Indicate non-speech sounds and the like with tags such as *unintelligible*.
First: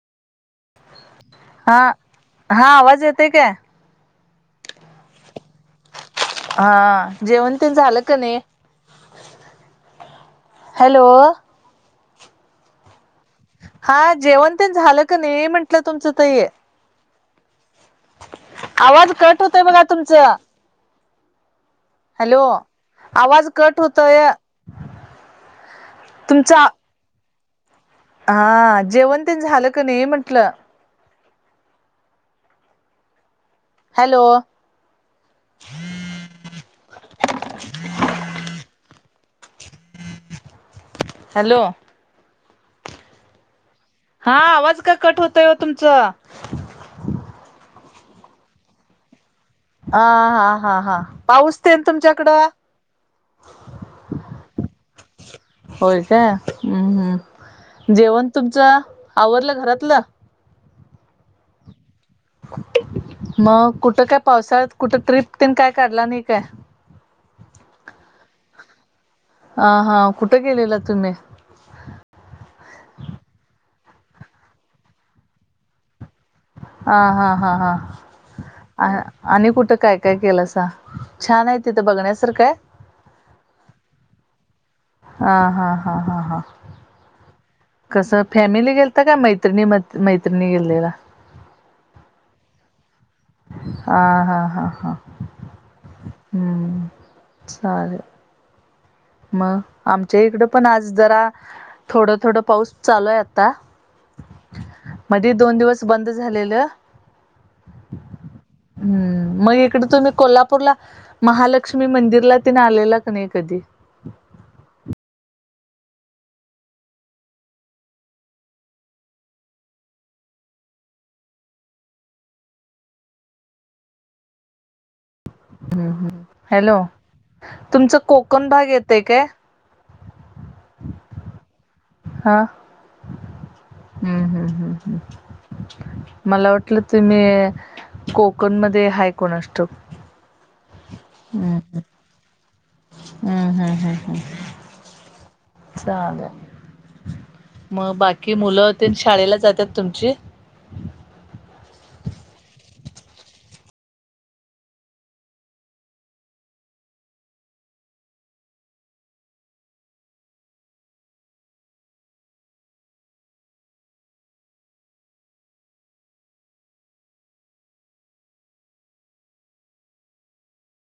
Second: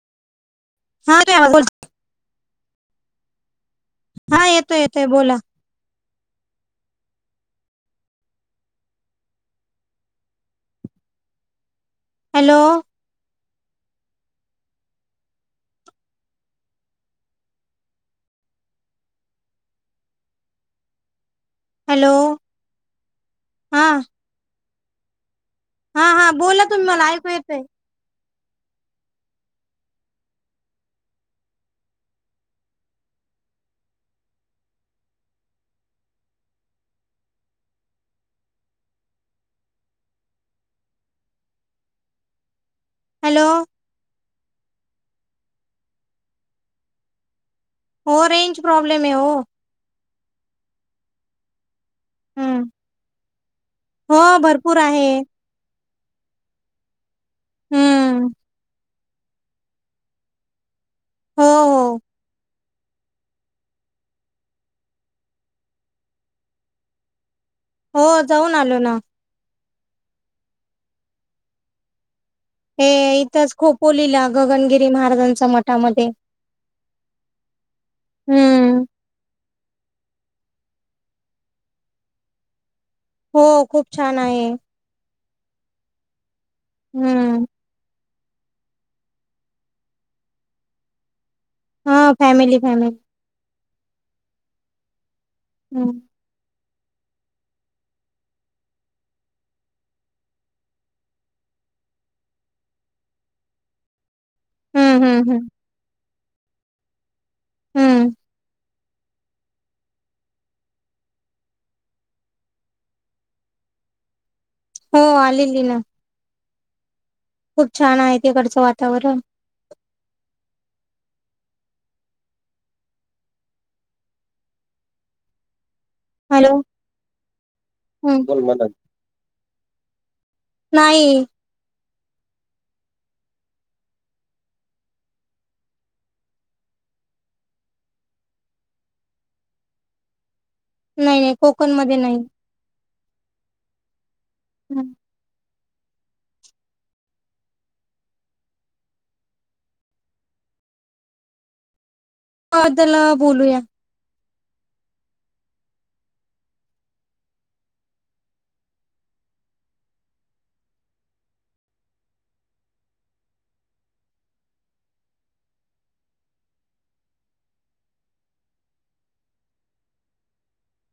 हा येतोय आवाज *unintelligible* हा हा आवाज येतंय काय हा येतोय-येतोय बोला. हा जेवण तेन झालं का नाही? Hello hello. हा जेवण तेन झालं का नाही, म्हंटलं तुमचं ताई? आवाज कट होतंय बघा तुमचं. हॅलो आवाज कट हा होतंय. हा हा बोला तुम्ही, मला ऐकू येतंय. हा, जेवण तेन झालं का नाही म्हंटलं? हॅलो. हॅलो. हॅलो. हा आवाज का कट होतंय ओ तुमचं? हो रेंज प्रॉब्लेम आहे ओ. आ-हा-हा-हा पाऊस तेन, तुमच्याकडं? हम्म हो भरपूर आहे. होय काय हम्म् हम्म् हम्म जेवण तुमचं, आवरलं घरातलं? हो-हो. मग कुठं काय? पावसाळ्यात कुठं? ट्रिप तेन काय काढला नाही काय? हो जाऊन आलो ना हा हा कुठं गेलेला तुम्ही हे इथंच खोपोलीला गगनगिरी महाराजांच्या मठामध्ये हा हा हां हां हम्म अ हा आणि कुठं काय काय केलासा छान आहे तिथं बघण्यासारखाय हो खूप छान आहे हा हा हा हा हा हम्म कसं फॅमिली गेलता का मैत्रिणी मत मैत्रिणी गेलेला हा फॅमिली फॅमिली हा हा हा हा हम्म्. हम्म् चालेल. मग आमच्या इकड पण आज जरा थोडं थोडं पाऊस चालूय आता हम्म हम्म मधी हम्म दोन दिवस बंद झालेलं हम्म हम्म मग इकड तुम्ही कोल्हापूरला महालक्ष्मी मंदिरला तेन आलेला क नाही कधी हो आलेली ना खूप छान आहे तिकडचं वातावरण ह हम हॅलो तुमच कोकण हम्म भाग येतय काय नाही हा हम्म हम्म हम्म हम्म मला वाटलं तुम्ही कोकण मध्ये हाय कोणाश ठाऊक नाही नाही हम्म कोकणमध्ये नाही हम्म हम् हम् हम् *inaudible* चालेल मग बाकी मुलं तेन शाळेला जातात तुमची ह त्याला बोलूया